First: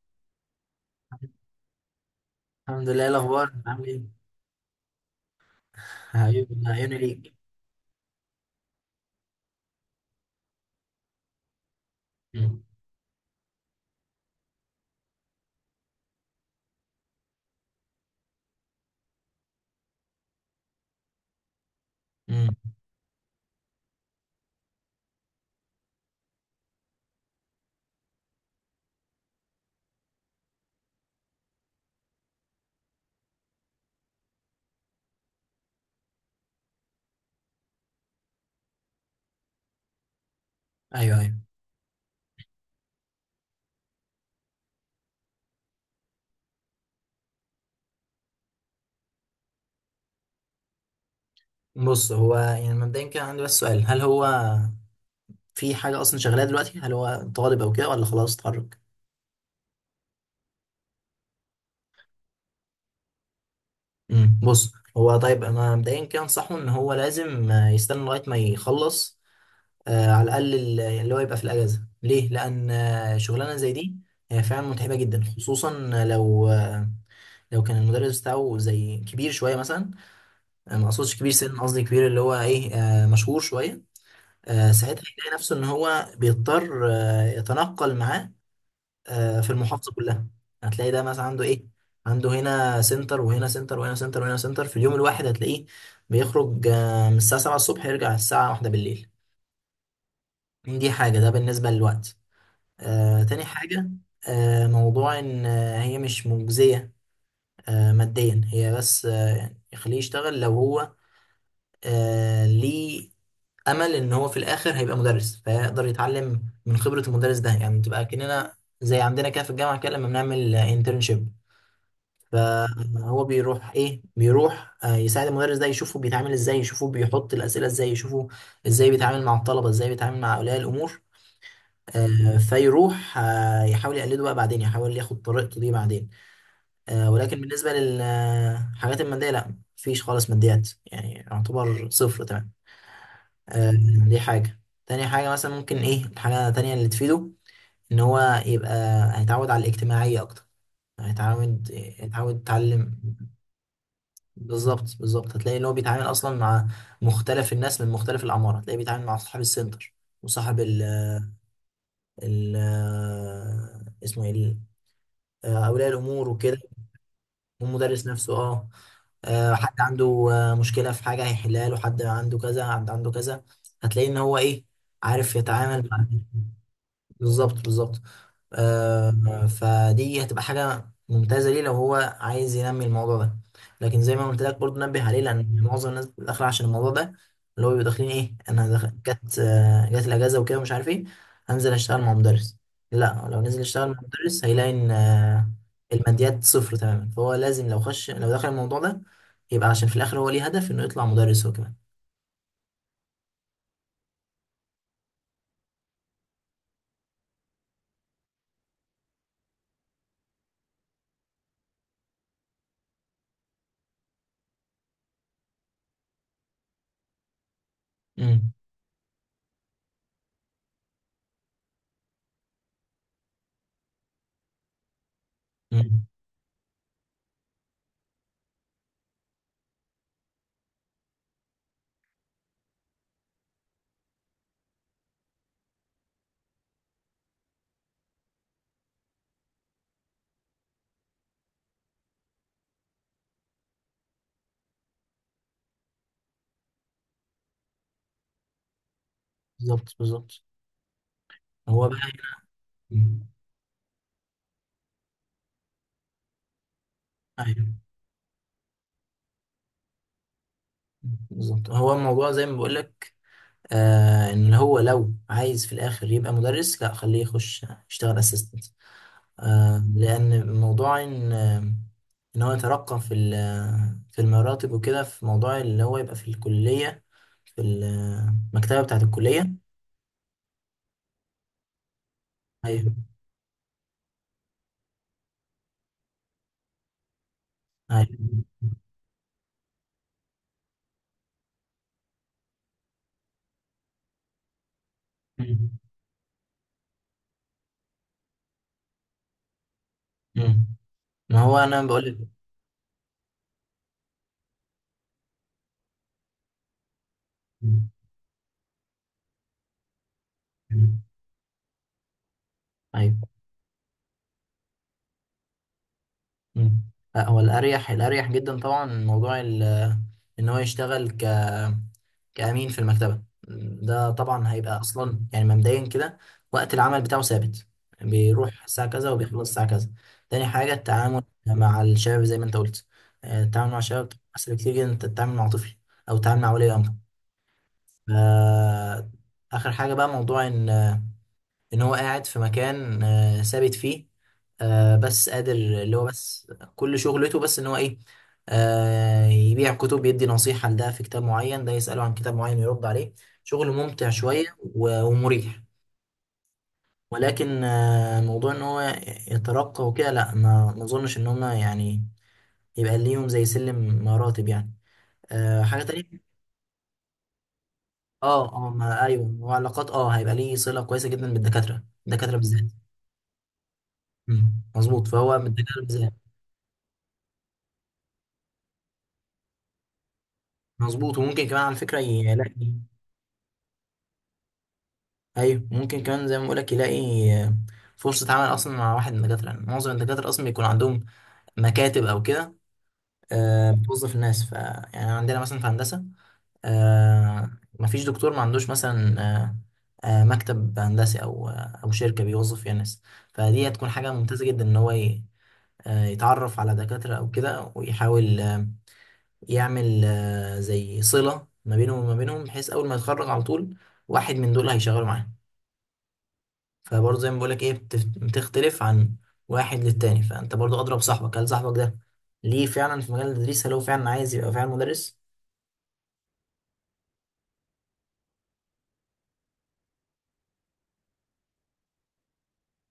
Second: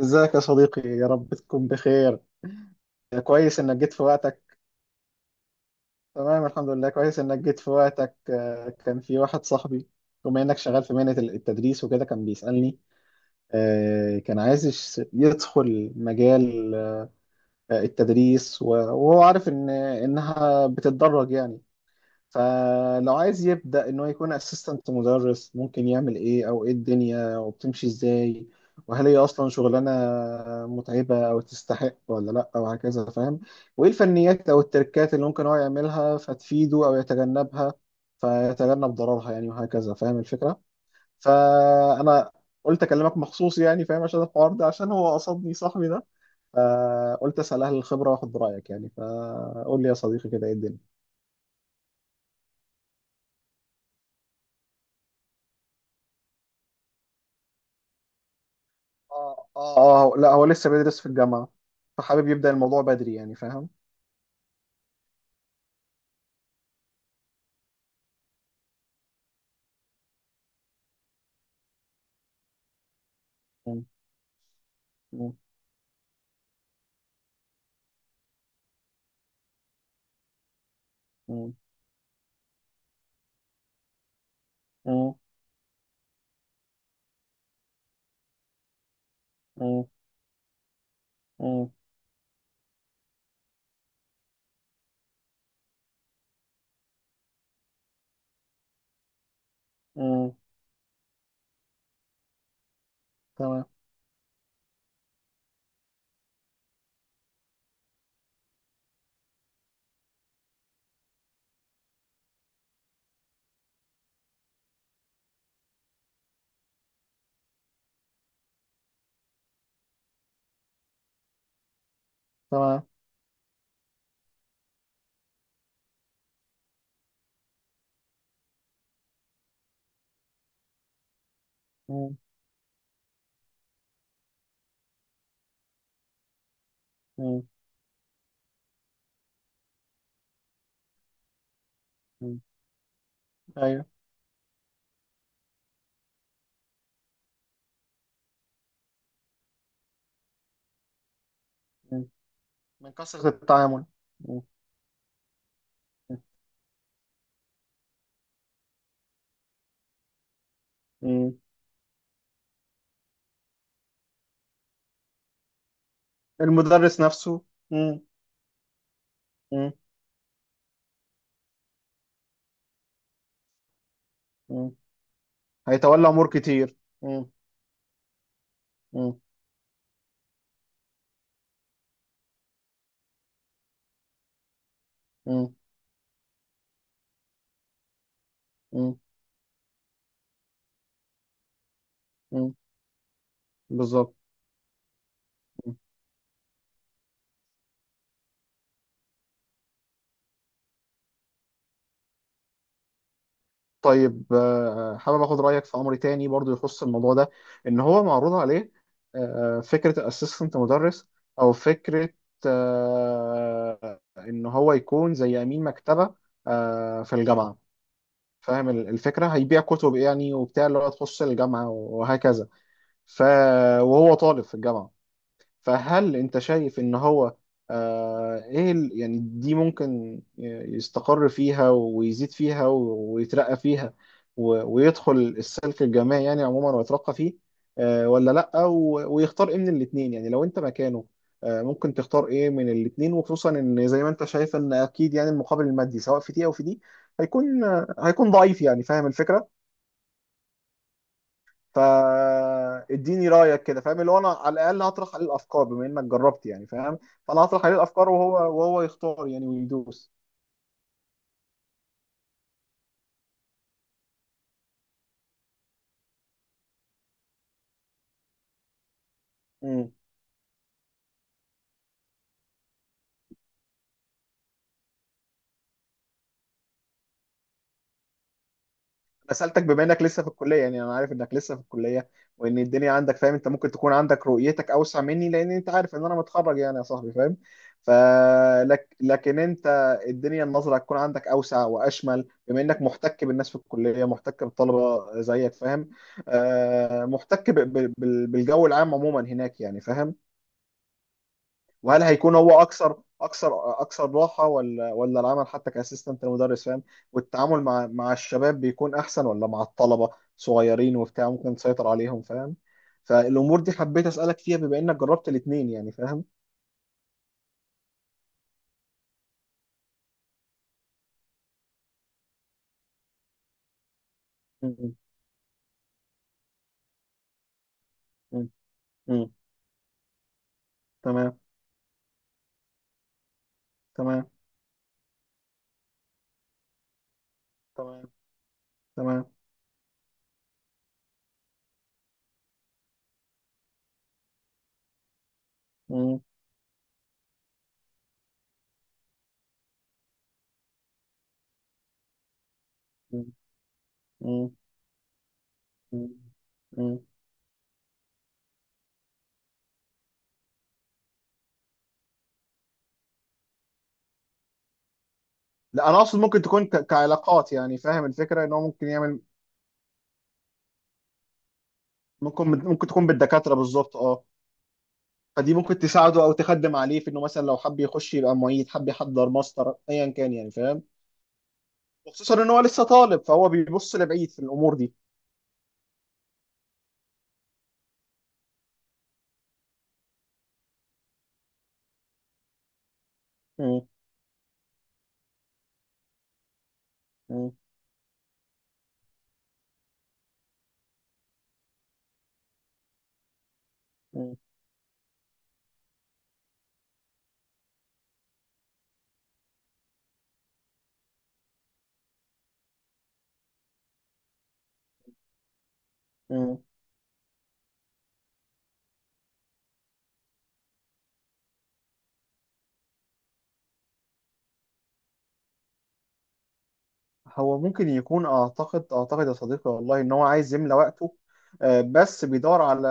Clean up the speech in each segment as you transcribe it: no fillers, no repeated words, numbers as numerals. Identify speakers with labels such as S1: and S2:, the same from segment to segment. S1: ازيك يا صديقي، يا رب تكون بخير.
S2: الحمد لله. إيه الاخبار؟
S1: كويس انك
S2: عامل
S1: جيت
S2: ايه؟
S1: في وقتك. تمام،
S2: عيوني،
S1: الحمد لله،
S2: عيوني
S1: كويس
S2: ليك.
S1: انك جيت في وقتك. كان في واحد صاحبي، بما انك شغال في مهنة التدريس وكده، كان
S2: مم.
S1: بيسألني. كان عايز يدخل مجال التدريس، وهو عارف ان انها بتتدرج يعني.
S2: مم.
S1: فلو عايز يبدأ إن هو يكون أسيستنت مدرس، ممكن يعمل إيه؟ أو إيه الدنيا وبتمشي إزاي؟ وهل هي أصلا شغلانة متعبة أو تستحق ولا لأ؟ وهكذا فاهم. وإيه الفنيات أو التركات اللي ممكن هو يعملها فتفيده أو يتجنبها فيتجنب ضررها يعني، وهكذا فاهم الفكرة.
S2: ايوه، ايوه.
S1: فأنا قلت أكلمك مخصوص يعني، فاهم، عشان الحوار ده، عشان هو قصدني صاحبي ده. فقلت أسأل أهل الخبرة وآخد برأيك يعني. فقول لي يا صديقي كده، إيه الدنيا؟
S2: بص، هو يعني مبدئيا كان عندي بس سؤال، هل هو في حاجه اصلا شغاله دلوقتي؟ هل هو طالب او كده ولا خلاص اتخرج؟
S1: اه اه اه، لا هو لسه بيدرس في الجامعة، فحابب يبدأ الموضوع بدري يعني فاهم.
S2: مم. بص، هو طيب أنا مبدئيا كده انصحه ان هو لازم يستنى لغايه ما يخلص، على الاقل اللي هو يبقى في الاجازه ليه، لان شغلانه زي
S1: مم.
S2: دي هي فعلا متعبه جدا،
S1: مم.
S2: خصوصا لو لو كان المدرس بتاعه زي كبير شويه مثلا. ما اقصدش كبير
S1: مم.
S2: سن، قصدي كبير اللي هو ايه، مشهور شويه. ساعتها
S1: مم.
S2: هيلاقي نفسه ان هو بيضطر يتنقل معاه في
S1: مم.
S2: المحافظه كلها. هتلاقي ده مثلا عنده ايه،
S1: مم.
S2: عنده هنا سنتر وهنا سنتر وهنا سنتر وهنا سنتر، في اليوم الواحد هتلاقيه بيخرج من الساعه 7 الصبح يرجع الساعه 1 بالليل.
S1: مم.
S2: دي حاجه، ده بالنسبه للوقت. تاني
S1: تمام.
S2: حاجه، موضوع ان هي مش مجزيه ماديا. هي بس يعني يخليه يشتغل لو هو ليه امل ان هو في الاخر هيبقى مدرس، فيقدر يتعلم من خبره المدرس ده، يعني تبقى كاننا زي عندنا كده في الجامعه كده لما بنعمل انترنشيب.
S1: تمام.
S2: فهو بيروح ايه، بيروح يساعد المدرس ده، يشوفه بيتعامل ازاي، يشوفه بيحط الاسئله ازاي، يشوفه ازاي بيتعامل مع الطلبه، ازاي بيتعامل مع اولياء الامور.
S1: مم.
S2: فيروح يحاول يقلده بقى، بعدين يحاول ياخد طريقته دي بعدين. ولكن
S1: مم.
S2: بالنسبه للحاجات الماديه لا، مفيش خالص ماديات، يعني يعتبر صفر
S1: مم.
S2: تمام. آه،
S1: ايوه.
S2: دي حاجة. تاني حاجة مثلا ممكن ايه، الحاجة التانية اللي تفيده ان هو يبقى هيتعود على الاجتماعية اكتر، هيتعود
S1: مم.
S2: هيتعود
S1: من
S2: يتعلم.
S1: كثرة التعامل. مم.
S2: بالظبط، بالظبط. هتلاقي ان هو بيتعامل اصلا مع مختلف الناس من مختلف الاعمار، هتلاقيه بيتعامل مع صاحب السنتر، وصاحب ال
S1: مم.
S2: ال اسمه ايه اولياء الامور وكده،
S1: المدرس نفسه. مم.
S2: والمدرس نفسه اه.
S1: مم.
S2: حد عنده مشكلة في حاجة هيحلها له، حد عنده كذا، حد عنده كذا. هتلاقي ان هو ايه،
S1: مم.
S2: عارف يتعامل معاه.
S1: هيتولى أمور كتير. مم.
S2: بالظبط، بالظبط.
S1: مم.
S2: فدي هتبقى حاجة ممتازة ليه لو هو عايز ينمي الموضوع ده. لكن زي ما قلت لك برضه، نبه عليه
S1: مم.
S2: لأن معظم الناس بتبقى داخلة عشان الموضوع ده، اللي هو بيبقوا داخلين إيه، أنا جت الأجازة وكده ومش عارف إيه، هنزل أشتغل مع
S1: مم.
S2: مدرس. لا، لو نزل يشتغل مع
S1: بالظبط.
S2: مدرس هيلاقي إن الماديات صفر تماما. فهو لازم لو خش، لو دخل الموضوع ده، يبقى عشان في الآخر هو ليه هدف إنه يطلع مدرس هو كمان.
S1: طيب حابب اخد رايك في امر تاني برضو يخص الموضوع ده، ان هو معروض عليه فكره الاسيستنت مدرس، او فكره ان هو يكون زي امين مكتبه في الجامعه،
S2: أمم،
S1: فاهم الفكره. هيبيع كتب يعني وبتاع، اللي هو تخص الجامعه وهكذا. ف وهو طالب في الجامعه.
S2: أمم،
S1: فهل انت شايف ان هو آه ايه يعني دي ممكن يستقر فيها ويزيد فيها ويترقى فيها، ويدخل السلك الجامعي يعني عموما ويترقى فيه، آه ولا لأ؟ ويختار ايه من الاتنين يعني لو انت مكانه، آه ممكن تختار ايه من الاتنين؟ وخصوصا ان زي ما انت شايف ان اكيد يعني المقابل المادي سواء في دي او في دي هيكون ضعيف يعني، فاهم الفكرة.
S2: بالظبط، بالظبط. هو بقى هنا. أمم،
S1: فاديني رايك كده، فاهم، اللي هو انا على الاقل هطرح عليه الافكار بما انك جربت يعني، فاهم. فانا هطرح
S2: أيوه.
S1: عليه الافكار، وهو يختار يعني ويدوس.
S2: بالظبط، هو الموضوع زي ما بقول لك ان هو لو عايز في الاخر يبقى مدرس، لا خليه يخش يشتغل اسيستنت. لان موضوع ان ان هو يترقى في في المراتب وكده، في موضوع اللي هو يبقى في الكليه، في المكتبه بتاعه
S1: انا
S2: الكليه.
S1: سالتك بما انك لسه في الكليه يعني، انا عارف انك لسه في الكليه وان الدنيا
S2: ايوه،
S1: عندك، فاهم. انت ممكن تكون عندك رؤيتك اوسع مني، لان انت عارف ان انا متخرج يعني يا صاحبي، فاهم.
S2: ايوه.
S1: فلك لكن انت الدنيا النظره هتكون عندك اوسع واشمل، بما انك محتك بالناس في الكليه، محتك بالطلبه زيك،
S2: مم.
S1: فاهم. محتك بالجو العام عموما هناك يعني، فاهم.
S2: مم. ما هو انا
S1: وهل
S2: بقول لك.
S1: هيكون هو اكثر اكثر اكثر راحه ولا العمل حتى كاسيستنت المدرس، فاهم؟ والتعامل مع الشباب بيكون احسن ولا مع الطلبه صغيرين
S2: مم.
S1: وبتاع ممكن تسيطر عليهم، فاهم؟
S2: ايوه.
S1: فالامور دي حبيت اسالك فيها بما انك جربت الاثنين يعني فاهم.
S2: مم. لا، هو الاريح، الاريح جدا طبعا موضوع ان هو يشتغل كأمين في المكتبة، ده طبعا هيبقى
S1: م-
S2: أصلا يعني مبدئيا كده وقت العمل بتاعه ثابت،
S1: م-
S2: بيروح الساعة كذا
S1: م.
S2: وبيخلص الساعة كذا. تاني حاجة التعامل
S1: تمام.
S2: مع الشباب زي ما أنت قلت، التعامل مع الشباب
S1: تمام.
S2: أسهل كتير جدا. أنت تتعامل مع طفل أو تتعامل مع ولي أمر.
S1: تمام.
S2: آه،
S1: تمام.
S2: آخر حاجة بقى موضوع إن ان هو قاعد في مكان ثابت فيه، بس قادر اللي هو
S1: م-
S2: بس كل شغلته بس ان هو ايه، يبيع كتب، يدي نصيحة لده في كتاب معين، ده يسأله عن كتاب معين يرد عليه.
S1: م-
S2: شغل ممتع
S1: م-
S2: شوية ومريح.
S1: م- م.
S2: ولكن موضوع ان هو يترقى وكده لا، ما اظنش ان هما يعني يبقى ليهم زي سلم مراتب يعني. حاجة
S1: لا انا اقصد
S2: تانية.
S1: ممكن تكون كعلاقات يعني، فاهم الفكره،
S2: اه،
S1: ان هو
S2: اه،
S1: ممكن
S2: ما
S1: يعمل.
S2: ايوه، وعلاقات اه، هيبقى ليه صلة كويسة جدا بالدكاترة، الدكاترة
S1: ممكن
S2: بالذات.
S1: تكون بالدكاتره بالظبط اه.
S2: مم، مظبوط. فهو من
S1: فدي ممكن
S2: الدكاترة بالذات
S1: تساعده او تخدم عليه في انه مثلا لو حب يخش يبقى معيد، حب يحضر ماستر، ايا كان يعني فاهم.
S2: مظبوط، وممكن كمان على فكرة
S1: وخصوصا ان هو
S2: يلاقي.
S1: لسه طالب فهو بيبص لبعيد في الامور دي.
S2: أيوه، ممكن كمان زي ما بقولك يلاقي فرصة عمل أصلا مع واحد من الدكاترة. يعني معظم الدكاترة أصلا بيكون عندهم مكاتب أو كده،
S1: م-
S2: بتوظف الناس. ف يعني عندنا مثلا في هندسة، آه،
S1: م-
S2: مفيش دكتور ما عندوش مثلا مكتب هندسي أو أو شركة بيوظف فيها ناس. فدي هتكون حاجة
S1: م-
S2: ممتازة جدا إن هو يتعرف على دكاترة أو كده، ويحاول يعمل زي صلة ما بينهم وما بينهم، بحيث أول ما يتخرج على طول واحد من دول هيشغله معاه.
S1: م.
S2: فبرضه زي ما بقولك إيه، بتختلف عن واحد للتاني. فأنت برضه أضرب صاحبك، هل صاحبك ده ليه فعلا في مجال التدريس؟ هل هو فعلا عايز يبقى فعلا مدرس؟
S1: هو ممكن يكون اعتقد يا صديقي، والله، ان هو عايز يملى وقته، بس بيدور على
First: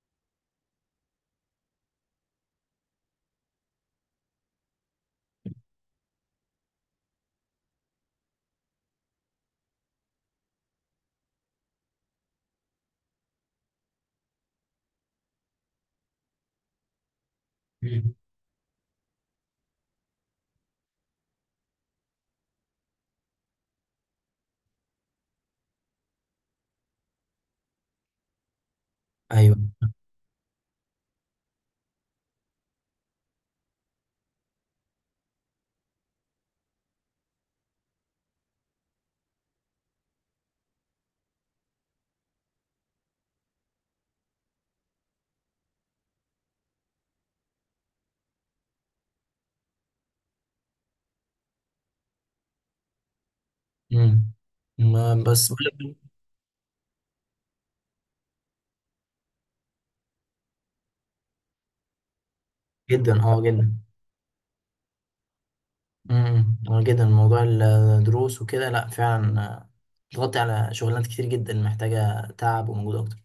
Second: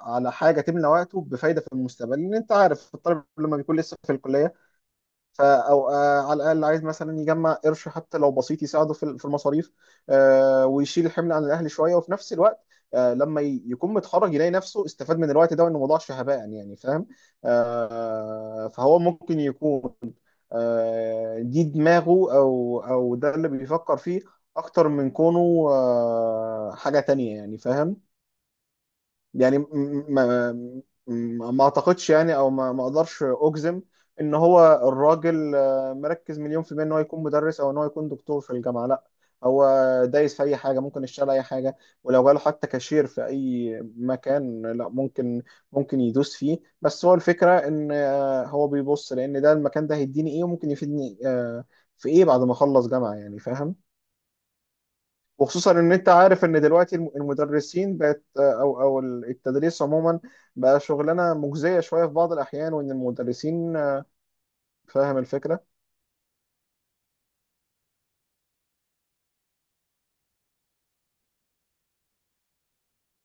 S1: حاجه تملى وقته بفايده في المستقبل، لان انت عارف الطالب لما بيكون لسه في الكليه. فا او آه على الاقل عايز مثلا يجمع قرش، حتى لو بسيط يساعده في المصاريف. آه ويشيل الحمل عن الاهل شويه، وفي نفس الوقت، آه لما يكون متخرج يلاقي نفسه استفاد من الوقت ده، وانه ما ضاعش هباء يعني فاهم.
S2: مم.
S1: آه فهو ممكن يكون آه دي دماغه، او ده اللي بيفكر فيه اكتر من كونه آه حاجه تانية يعني فاهم.
S2: أيوه.
S1: يعني ما اعتقدش يعني، او ما اقدرش اجزم ان هو الراجل مركز 1,000,000% ان هو يكون مدرس، او ان هو يكون دكتور في الجامعة، لا. هو دايس في اي حاجة، ممكن يشتغل اي حاجة، ولو جاله حتى كاشير في اي مكان، لا ممكن يدوس فيه. بس هو الفكرة ان هو بيبص لان ده، المكان ده هيديني ايه وممكن يفيدني في ايه بعد ما اخلص جامعة يعني فاهم.
S2: مم. ما بس
S1: وخصوصا ان
S2: بقولك.
S1: انت عارف ان دلوقتي المدرسين بقت، او التدريس عموما بقى شغلانه مجزيه شويه في بعض الاحيان، وان
S2: جدا، أه جدا.
S1: المدرسين، فاهم الفكره.
S2: امم، اه جدا. موضوع الدروس وكده لأ فعلا بتغطي على شغلانات كتير جدا محتاجة تعب ومجهود أكتر.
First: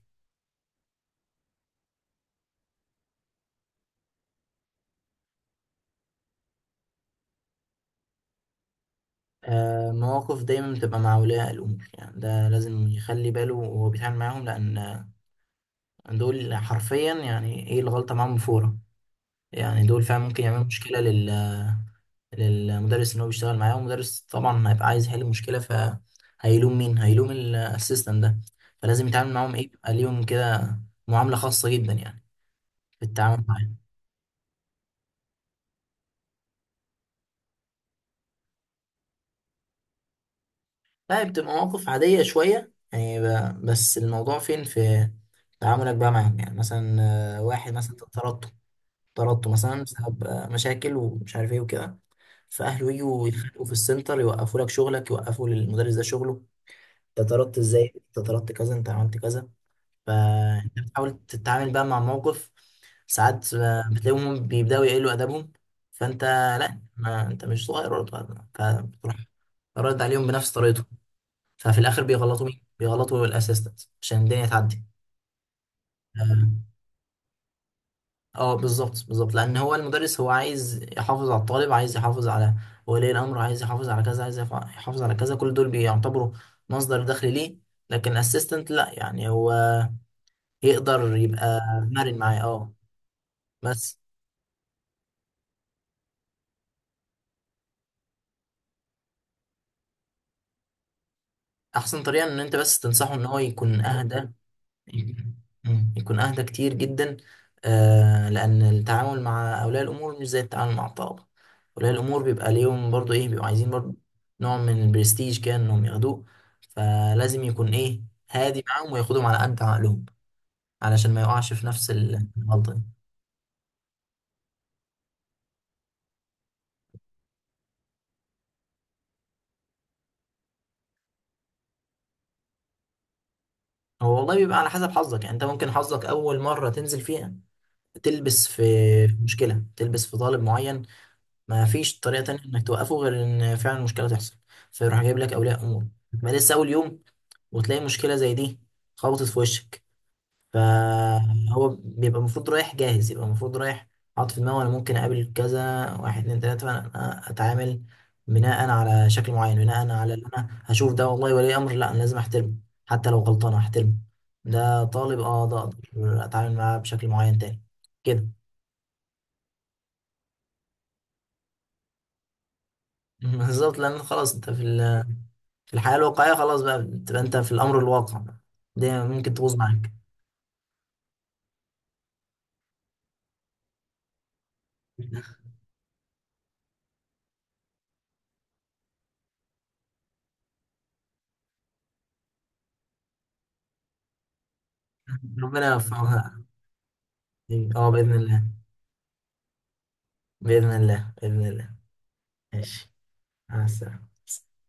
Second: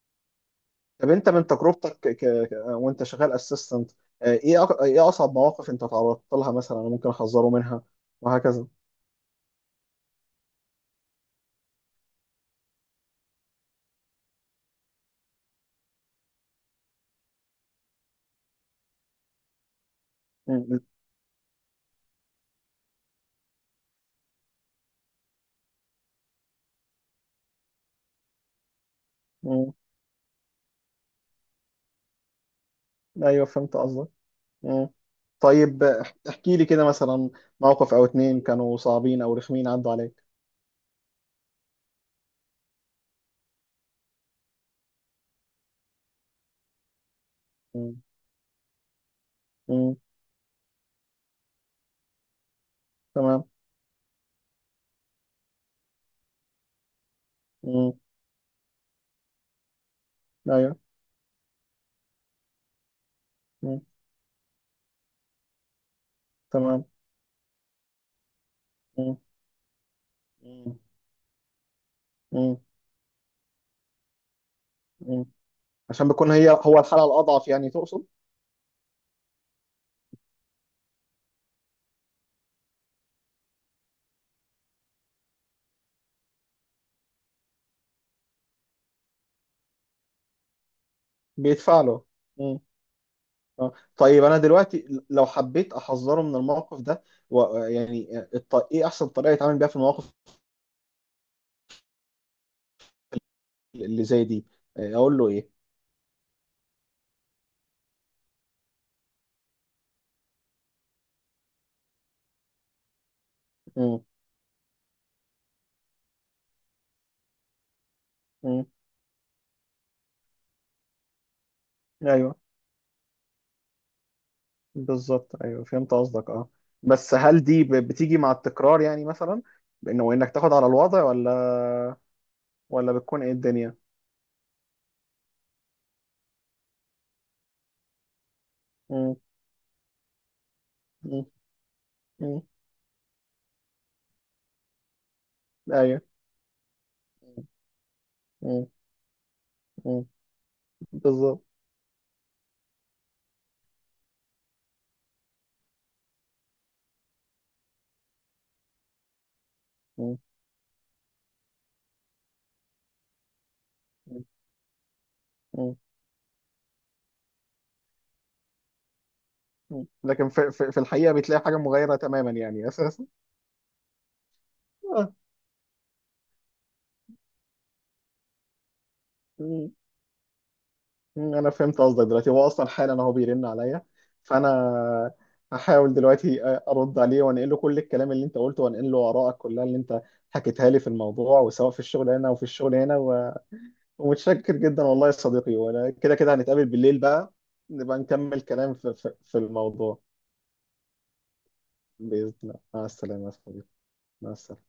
S1: طب انت من تجربتك وانت شغال اسيستنت، ايه ايه اصعب مواقف انت تعرضت لها مثلا، أنا ممكن احذره منها وهكذا.
S2: مواقف دايما بتبقى مع أولياء الأمور، يعني ده لازم يخلي باله وهو بيتعامل معاهم، لأن دول حرفيا يعني إيه، الغلطة معاهم فورة يعني. دول فعلا ممكن يعملوا
S1: م-
S2: مشكلة للمدرس إن هو بيشتغل معاه. والمدرس طبعا هيبقى عايز يحل المشكلة، فهيلوم مين؟ هيلوم الأسيستنت ده. فلازم يتعامل معاهم إيه،
S1: م-
S2: بيبقى ليهم كده معاملة خاصة جدا يعني في
S1: م.
S2: التعامل
S1: ايوه فهمت
S2: معاهم.
S1: قصدك. م. طيب احكي لي كده مثلا موقف او اتنين كانوا صعبين او رخمين عدوا عليك.
S2: لا، بتبقى مواقف عادية شوية يعني بس الموضوع فين في تعاملك بقى معاهم، يعني مثلا واحد مثلا
S1: م.
S2: طردته، طردته مثلا
S1: م.
S2: بسبب مشاكل ومش عارف ايه وكده، فاهله يجوا
S1: تمام.
S2: يتخانقوا في السنتر، يوقفوا لك شغلك، يوقفوا للمدرس ده شغله. انت طردت
S1: م.
S2: ازاي، انت طردت كذا، انت عملت كذا.
S1: ايوه.
S2: فانت بتحاول تتعامل بقى مع موقف. ساعات
S1: م.
S2: بتلاقيهم بيبداوا يقلوا ادبهم. فانت، لا،
S1: تمام.
S2: ما انت مش صغير ولا، فبتروح رد عليهم بنفس
S1: مم.
S2: طريقته. ففي الاخر بيغلطوا
S1: مم.
S2: مين؟ بيغلطوا الاسيستنت عشان الدنيا
S1: مم. عشان بيكون هي
S2: تعدي.
S1: هو الحالة الأضعف يعني، تقصد.
S2: اه، بالظبط، بالظبط. لان هو المدرس هو عايز يحافظ على الطالب، عايز يحافظ على ولي الامر، عايز يحافظ على كذا، عايز يحافظ على كذا. كل دول بيعتبروا مصدر دخل ليه. لكن الاسيستنت لا، يعني هو يقدر يبقى
S1: بيدفع له.
S2: مرن معاه
S1: مم.
S2: اه.
S1: آه.
S2: بس
S1: طيب أنا دلوقتي لو حبيت أحذره من الموقف ده إيه أحسن طريقة يتعامل بيها في المواقف
S2: احسن طريقه ان انت بس تنصحه ان هو يكون
S1: اللي زي
S2: اهدى.
S1: دي، أقول له إيه؟
S2: مم. يكون أهدى كتير جدا، لأن التعامل مع أولياء الأمور مش زي التعامل مع الطلبة. أولياء الأمور بيبقى ليهم برضو إيه، بيبقوا عايزين برضو
S1: مم.
S2: نوع من البرستيج كده إنهم ياخدوه. فلازم يكون إيه، هادي
S1: مم.
S2: معاهم وياخدهم على قد عقلهم، علشان ما يقعش في نفس
S1: أيوه.
S2: الغلطة دي.
S1: بالظبط، أيوه فهمت قصدك أه. بس هل دي بتيجي مع التكرار يعني، مثلا بأنه إنك تاخد على الوضع، ولا بتكون إيه الدنيا؟
S2: هو والله بيبقى على حسب حظك. يعني أنت ممكن حظك أول مرة تنزل فيها تلبس في
S1: مم.
S2: في مشكلة، تلبس في طالب معين
S1: مم.
S2: ما فيش طريقة
S1: مم.
S2: تانية انك توقفه غير ان فعلا مشكلة تحصل، فيروح جايب لك اولياء امور،
S1: أيوه.
S2: ما لسه اول يوم وتلاقي مشكلة زي دي
S1: مم.
S2: خبطت في وشك.
S1: مم. بالظبط.
S2: فهو بيبقى المفروض رايح جاهز، يبقى المفروض رايح حاطط في دماغه انا ممكن اقابل كذا واحد، اتنين، تلاتة، فانا اتعامل بناء على شكل معين، بناء على
S1: مم.
S2: اللي انا هشوف. ده والله ولي امر، لا انا لازم احترمه حتى لو غلطان احترمه. ده طالب اه، ده
S1: مم.
S2: اقدر اتعامل معاه بشكل معين تاني كده.
S1: مم. لكن في الحقيقة بتلاقي حاجة مغايرة تماما يعني أساسا.
S2: بالظبط، لان خلاص انت في
S1: آه.
S2: الحياة الواقعية، خلاص بقى بتبقى انت في الأمر الواقع بقى. دي ممكن تبوظ
S1: مم.
S2: معاك.
S1: مم. أنا فهمت قصدك دلوقتي، هو أصلا حالا أهو بيرن عليا، فأنا هحاول دلوقتي أرد عليه، وأنقل له كل الكلام اللي أنت قلته، وأنقل له آرائك كلها اللي أنت حكيتها لي في الموضوع، وسواء في الشغل هنا وفي الشغل هنا ومتشكر جدا، والله يا صديقي،
S2: ربنا
S1: وأنا كده كده
S2: يوفقها.
S1: هنتقابل بالليل بقى،
S2: اه،
S1: نبقى
S2: بإذن
S1: نكمل
S2: الله،
S1: كلام في الموضوع
S2: بإذن الله، بإذن الله.
S1: بإذن الله. مع
S2: ماشي.
S1: السلامة يا
S2: مع
S1: صديقي.
S2: السلامة.
S1: مع السلامة.